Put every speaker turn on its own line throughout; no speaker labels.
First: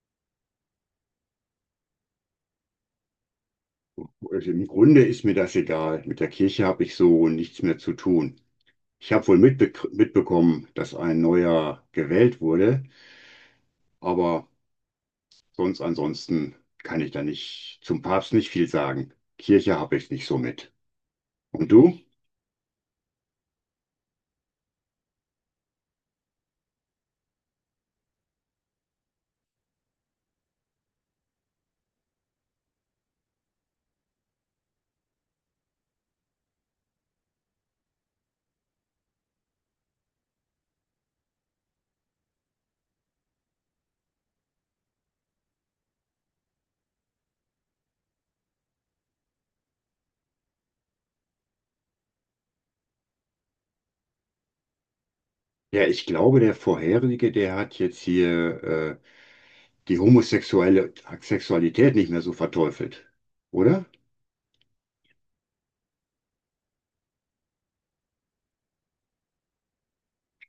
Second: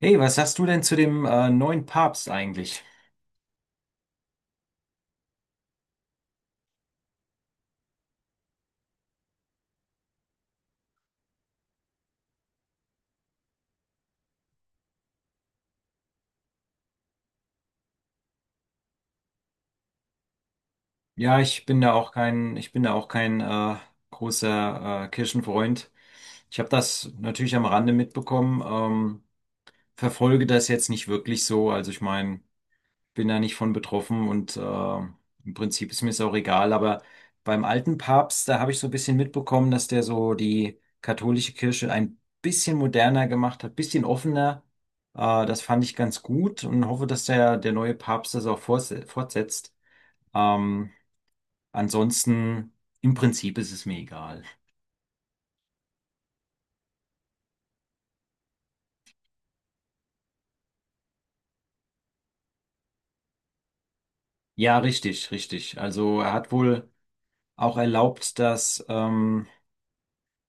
Hey, was sagst du denn zu dem neuen Papst eigentlich?
Also im Grunde ist mir das egal. Mit der Kirche habe ich so nichts mehr zu tun. Ich habe wohl mitbekommen, dass ein neuer gewählt wurde, aber sonst ansonsten kann ich da nicht zum Papst nicht viel sagen. Kirche habe ich nicht so mit.
Ja,
Und du?
ich bin da auch kein großer Kirchenfreund. Ich habe das natürlich am Rande mitbekommen, verfolge das jetzt nicht wirklich so. Also ich meine, bin da nicht von betroffen und im Prinzip ist mir es auch egal. Aber beim alten Papst, da habe ich so ein bisschen mitbekommen, dass der so die katholische Kirche ein bisschen moderner gemacht hat, bisschen offener. Das fand ich ganz gut und hoffe, dass der neue Papst das auch fortsetzt. Ähm, ansonsten, im Prinzip ist es mir egal.
Ja, ich glaube, der vorherige, der hat jetzt hier die homosexuelle Sexualität nicht mehr so verteufelt, oder?
Ja, richtig, richtig. Also er hat wohl auch erlaubt, dass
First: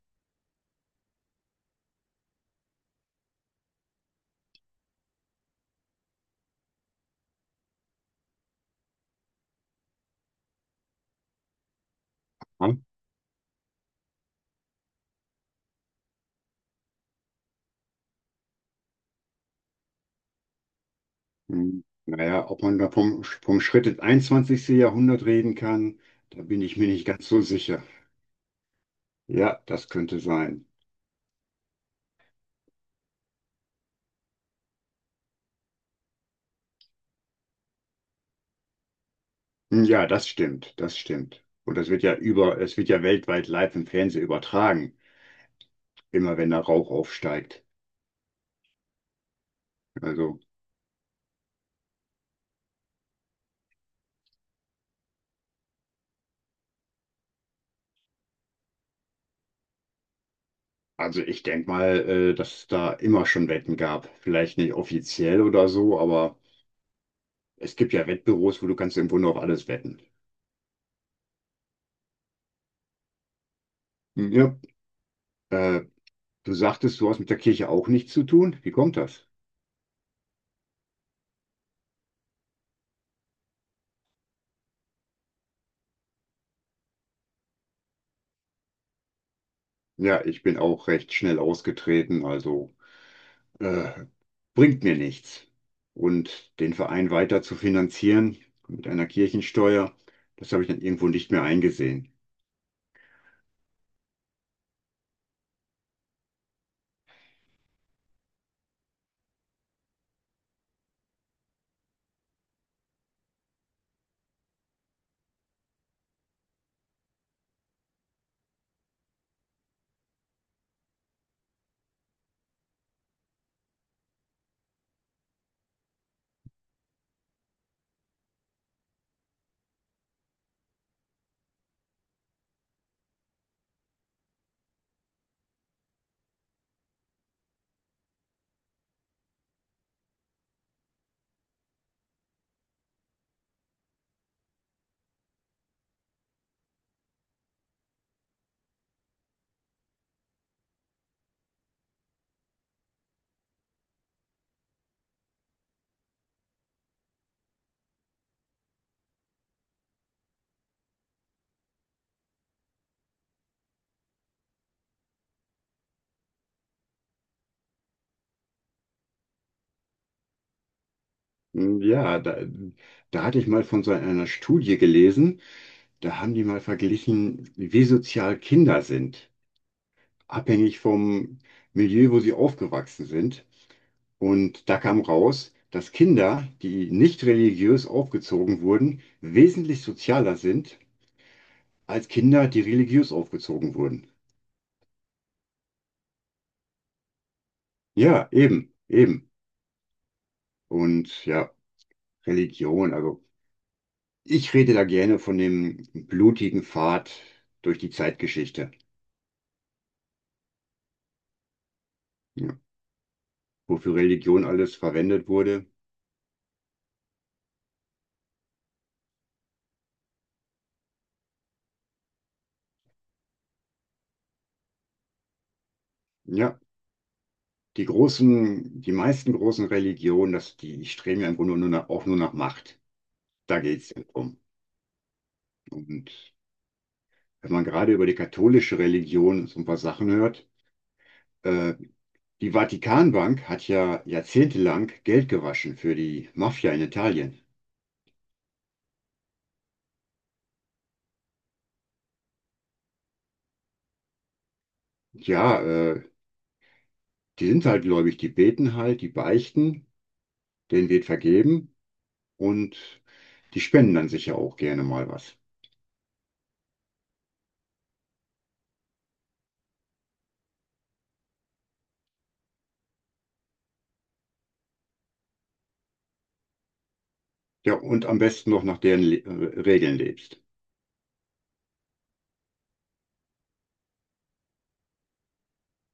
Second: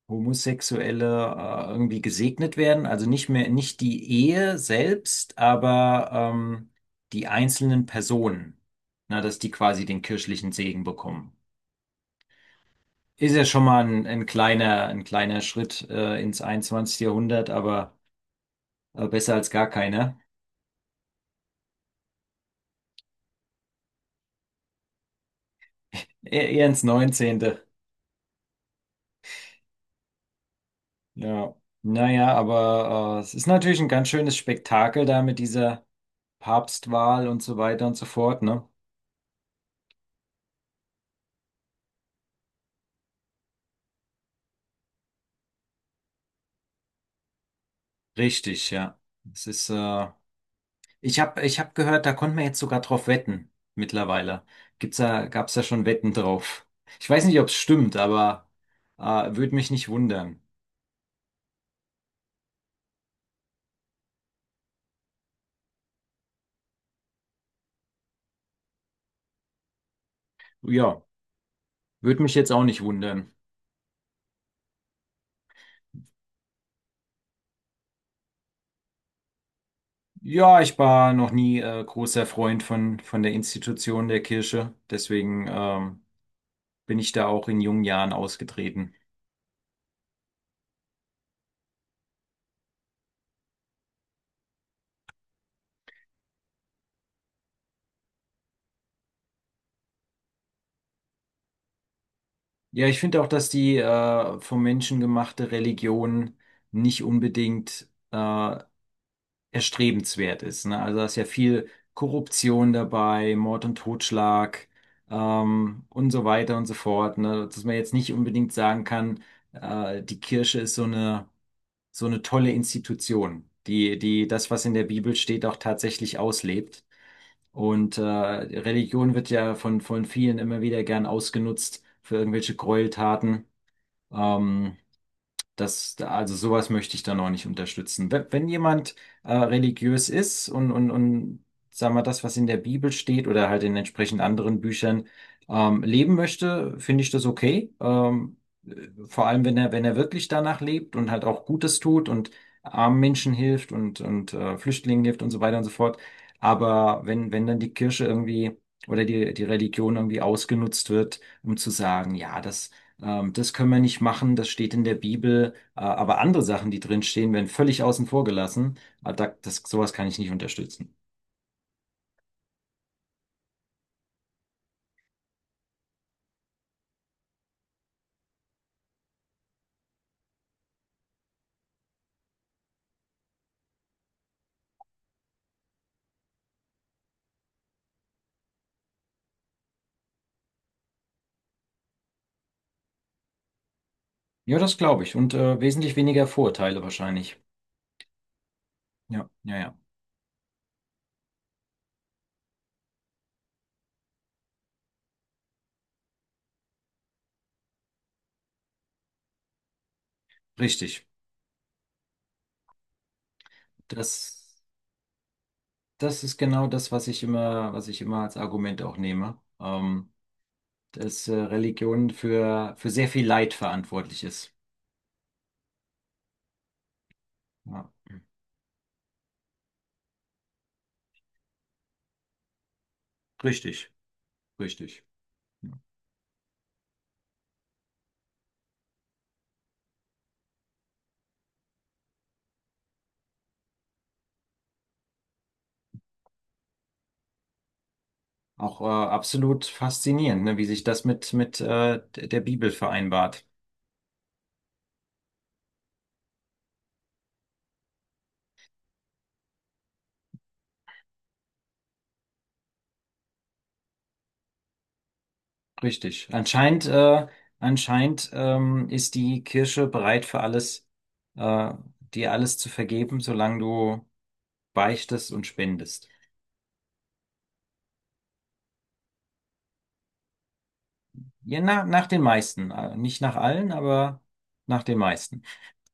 Homosexuelle irgendwie gesegnet werden, also nicht mehr, nicht die Ehe selbst, aber die einzelnen Personen, na, dass die quasi den kirchlichen Segen bekommen.
Hm?
Ist ja schon mal ein kleiner Schritt ins 21. Jahrhundert, aber besser als gar keiner.
Hm, naja, ob man da vom Schritt ins einundzwanzigste Jahrhundert reden kann,
E
da bin
Eher
ich
ins
mir nicht ganz so
neunzehnte.
sicher. Ja, das könnte sein.
Ja. Naja, aber es ist natürlich ein ganz schönes Spektakel da mit dieser Papstwahl und so weiter und so fort, ne?
Hm, ja, das stimmt, das stimmt. Und das wird ja es wird ja weltweit live im Fernsehen übertragen, immer wenn da Rauch aufsteigt.
Richtig, ja. Es ist
Also,
Ich hab gehört, da konnte man jetzt sogar drauf wetten mittlerweile. Gab's da schon Wetten drauf? Ich weiß nicht, ob es stimmt, aber äh, würde mich nicht wundern.
also ich denke mal, dass es da immer schon Wetten gab. Vielleicht nicht offiziell oder so, aber es gibt ja Wettbüros, wo du kannst im Grunde auf alles wetten.
Ja, würde mich jetzt auch nicht wundern.
Hm, ja, äh, du sagtest, du hast mit der Kirche auch nichts zu tun. Wie kommt das?
Ja, ich war noch nie großer Freund von der Institution der Kirche. Deswegen bin ich da auch in jungen Jahren ausgetreten.
Ja, ich bin auch recht schnell ausgetreten, also äh, bringt mir nichts. Und den Verein weiter zu finanzieren mit einer Kirchensteuer, das habe ich dann irgendwo nicht mehr eingesehen.
Ja, ich finde auch, dass die vom Menschen gemachte Religion nicht unbedingt erstrebenswert ist. Ne? Also da ist ja viel Korruption dabei, Mord und Totschlag und so weiter und so fort. Ne? Dass man jetzt nicht unbedingt sagen kann, die Kirche ist so eine tolle Institution, die das, was in der Bibel steht, auch tatsächlich auslebt. Und Religion wird ja von vielen immer wieder gern ausgenutzt für irgendwelche Gräueltaten. Ähm, also sowas möchte ich dann auch nicht unterstützen. Wenn jemand religiös ist und sagen wir das, was in der Bibel steht oder halt in entsprechend anderen Büchern leben möchte, finde ich das okay. Vor allem, wenn er wirklich danach lebt und halt auch Gutes tut und armen Menschen hilft und Flüchtlingen hilft und so weiter und so fort. Aber wenn dann die Kirche irgendwie oder die Religion irgendwie ausgenutzt wird, um zu sagen, ja, das können wir nicht machen, das steht in der Bibel. Aber andere Sachen, die drin stehen, werden völlig außen vor gelassen. Äh, sowas kann ich nicht unterstützen.
Hm, ja, da hatte ich mal von so einer Studie gelesen, da haben die mal verglichen, wie sozial Kinder sind, abhängig vom Milieu, wo sie aufgewachsen sind. Und da kam raus, dass Kinder, die nicht religiös aufgezogen wurden, wesentlich sozialer sind als Kinder, die religiös aufgezogen wurden.
Ja, das glaube ich. Und wesentlich weniger Vorurteile wahrscheinlich.
Ja, eben,
Ja,
eben.
ja, ja.
Und ja, Religion, also ich rede da gerne von dem blutigen Pfad durch die Zeitgeschichte,
Richtig.
ja, wofür Religion
Das,
alles verwendet wurde.
das ist genau das, was ich immer als Argument auch nehme. Dass Religion für sehr viel Leid verantwortlich ist.
Ja. Die
Ja.
großen, die meisten großen Religionen, die streben ja im Grunde nur auch nur nach Macht. Da geht es
Richtig,
drum.
richtig.
Und wenn man gerade über die katholische Religion so ein paar Sachen hört, äh, die Vatikanbank hat ja jahrzehntelang Geld gewaschen für die Mafia in Italien.
Auch absolut faszinierend, ne, wie sich das mit der Bibel vereinbart.
Ja, äh, die sind halt gläubig, die beten halt, die beichten, denen wird vergeben und die spenden dann sicher auch gerne mal was.
Richtig. Anscheinend ist die Kirche bereit für alles, äh, dir alles zu vergeben, solange du beichtest und spendest.
Ja, und am besten noch nach deren Le Regeln lebst.
Ja, na, nach den meisten. Nicht nach allen, aber nach den meisten.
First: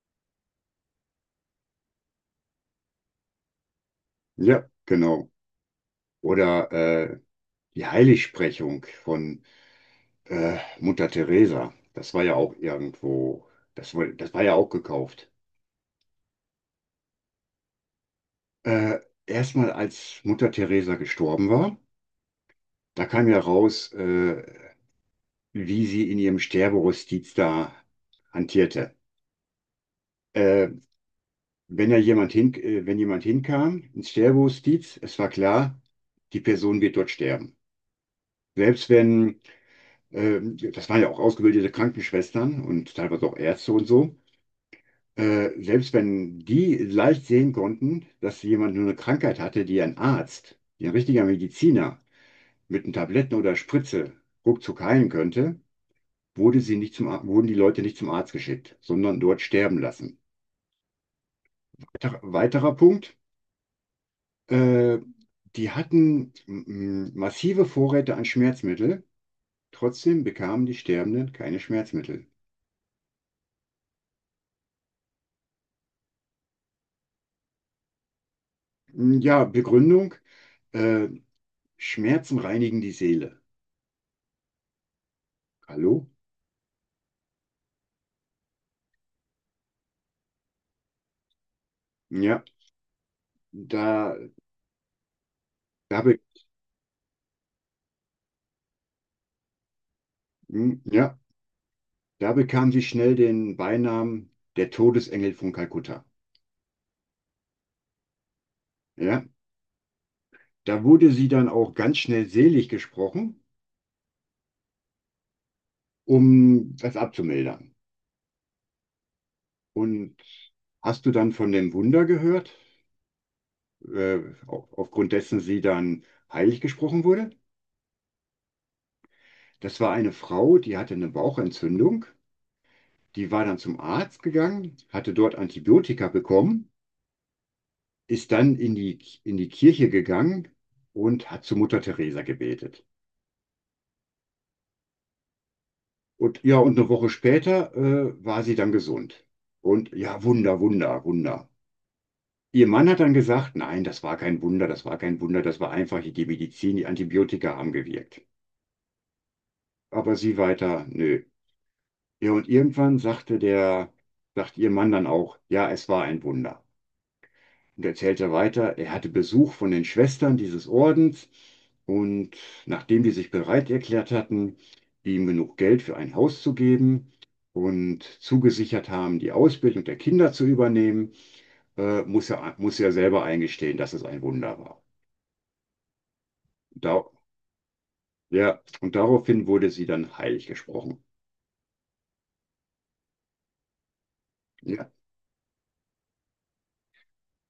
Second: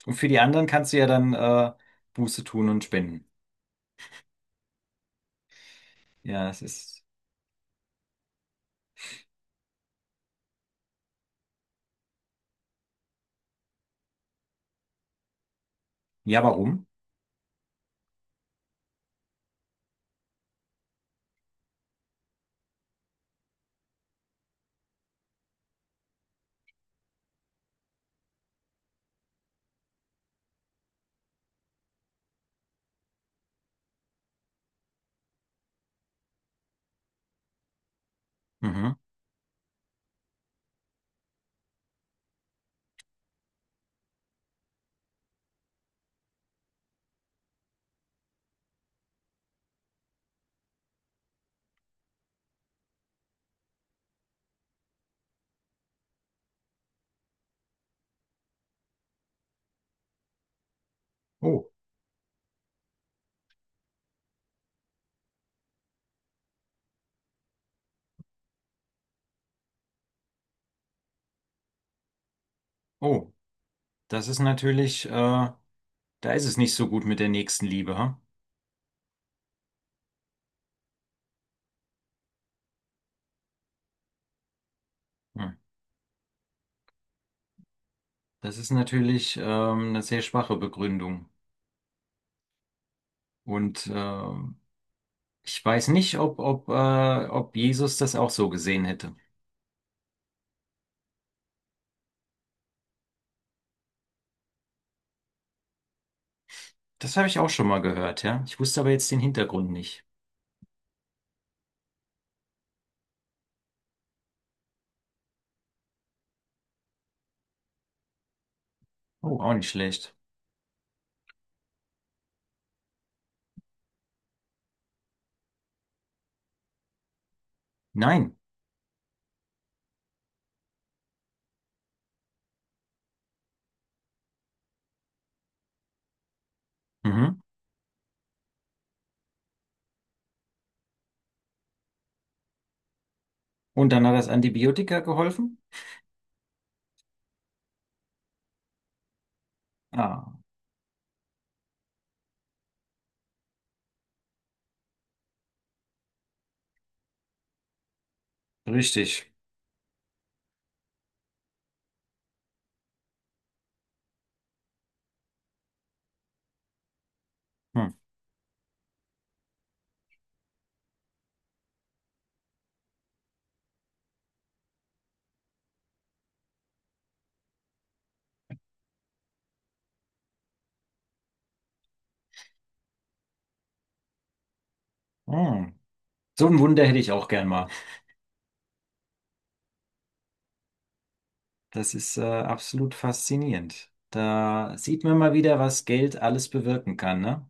Und für die anderen kannst du ja dann Buße tun und spenden.
Ja, genau.
Ja, es
Oder
ist.
die Heiligsprechung von Mutter Teresa. Das war ja auch irgendwo, das war ja auch gekauft.
Ja, warum?
Äh, erstmal als Mutter Teresa gestorben war, da kam ja raus, wie sie in ihrem Sterberustiz da hantierte. Äh, wenn jemand hinkam ins Sterberustiz, es war klar, die Person wird dort sterben. Selbst
Mhm.
wenn, äh, das waren ja auch ausgebildete Krankenschwestern und teilweise auch Ärzte und so. Selbst wenn die leicht sehen konnten, dass jemand nur eine Krankheit hatte, die ein richtiger Mediziner mit einem Tabletten oder Spritze ruckzuck heilen könnte, wurde sie nicht zum, Ar- wurden die Leute nicht zum Arzt geschickt, sondern dort sterben lassen.
Oh,
Weiterer Punkt, äh, die hatten massive Vorräte an Schmerzmittel, trotzdem bekamen die Sterbenden keine Schmerzmittel.
oh, das ist natürlich, da ist es nicht so gut mit der nächsten Liebe, hm?
Mm, ja, Begründung, äh, Schmerzen reinigen die Seele.
Hm.
Hallo?
Das ist natürlich eine sehr schwache Begründung.
Ja,
Und
da
ich weiß
Da
nicht,
be
ob Jesus das auch so gesehen hätte.
ja, da bekam sie schnell den Beinamen der Todesengel von Kalkutta.
Das habe ich auch schon mal gehört, ja. Ich wusste aber jetzt den
Ja,
Hintergrund nicht.
da wurde sie dann auch ganz schnell selig gesprochen, um das abzumildern.
Oh, auch nicht schlecht.
Und hast du dann von dem Wunder gehört, äh, aufgrund dessen sie dann heilig gesprochen wurde?
Nein.
Das war eine Frau, die hatte eine Bauchentzündung, die war dann zum Arzt gegangen, hatte dort Antibiotika bekommen,
Mhm.
ist dann in in die Kirche gegangen und hat zu Mutter Teresa gebetet.
Und dann hat das Antibiotika geholfen?
Und ja, und eine Woche später war sie dann gesund. Und ja,
Ah,
Wunder, Wunder, Wunder. Ihr Mann hat dann gesagt, nein, das war kein Wunder, das war kein Wunder, das war einfach die Medizin, die Antibiotika haben gewirkt.
richtig.
Aber sie weiter, nö. Ja, und irgendwann sagt ihr Mann dann auch, ja, es war ein Wunder. Und
Hm.
erzählt er weiter, er hatte Besuch von den Schwestern dieses Ordens, und nachdem die sich bereit erklärt hatten, ihm genug Geld für ein Haus zu geben und zugesichert haben, die Ausbildung der Kinder zu übernehmen, muss er selber eingestehen, dass es ein Wunder war.
Hm. So ein Wunder hätte
Da,
ich auch gern mal.
ja, und daraufhin wurde sie dann heilig gesprochen.
Das ist absolut faszinierend. Da
Ja,
sieht man mal wieder, was Geld alles bewirken kann, ne?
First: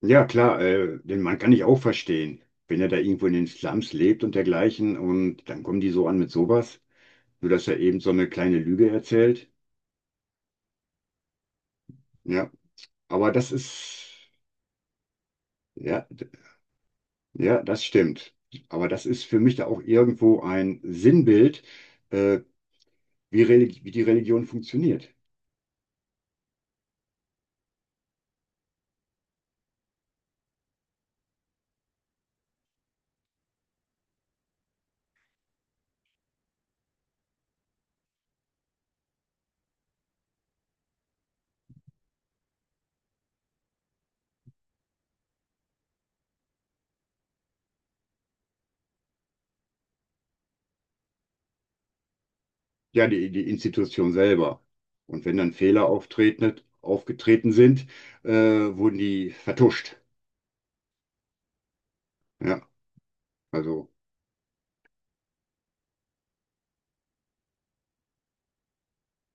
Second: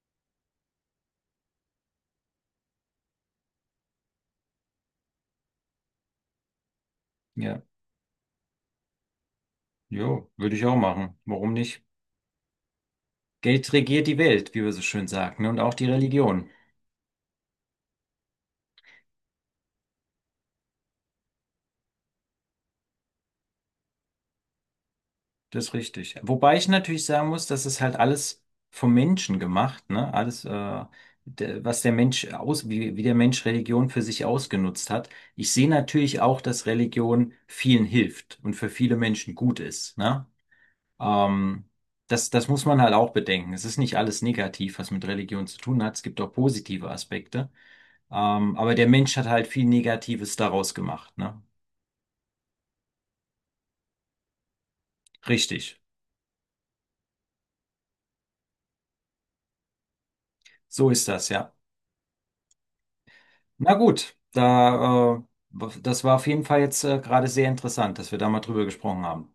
ja klar, den Mann kann ich auch verstehen, wenn er da irgendwo in den Slums lebt und dergleichen und dann kommen die so an mit sowas. Nur,
Ja.
dass er eben so eine kleine Lüge erzählt.
Jo, würde ich auch machen. Warum nicht?
Ja, aber
Geld regiert die Welt, wie wir so schön sagen, ne? Und auch die
ja,
Religion.
ja, das stimmt. Aber das ist für mich da auch irgendwo ein Sinnbild, äh, wie die Religion funktioniert.
Das ist richtig. Wobei ich natürlich sagen muss, das ist halt alles vom Menschen gemacht, ne? Was der Mensch wie der Mensch Religion für sich ausgenutzt hat. Ich sehe natürlich auch, dass Religion vielen hilft und für viele Menschen gut ist, ne? Ähm, das muss man halt auch bedenken. Es ist nicht alles negativ, was mit Religion zu tun hat. Es gibt auch positive Aspekte. Aber der Mensch hat halt viel Negatives daraus gemacht, ne?
Ja, die, die Institution selber. Und wenn dann
Richtig.
Aufgetreten sind, wurden die vertuscht.
So ist das, ja.
Ja,
Na
also.
gut, da, äh, das war auf jeden Fall jetzt gerade sehr interessant, dass wir da mal drüber gesprochen haben.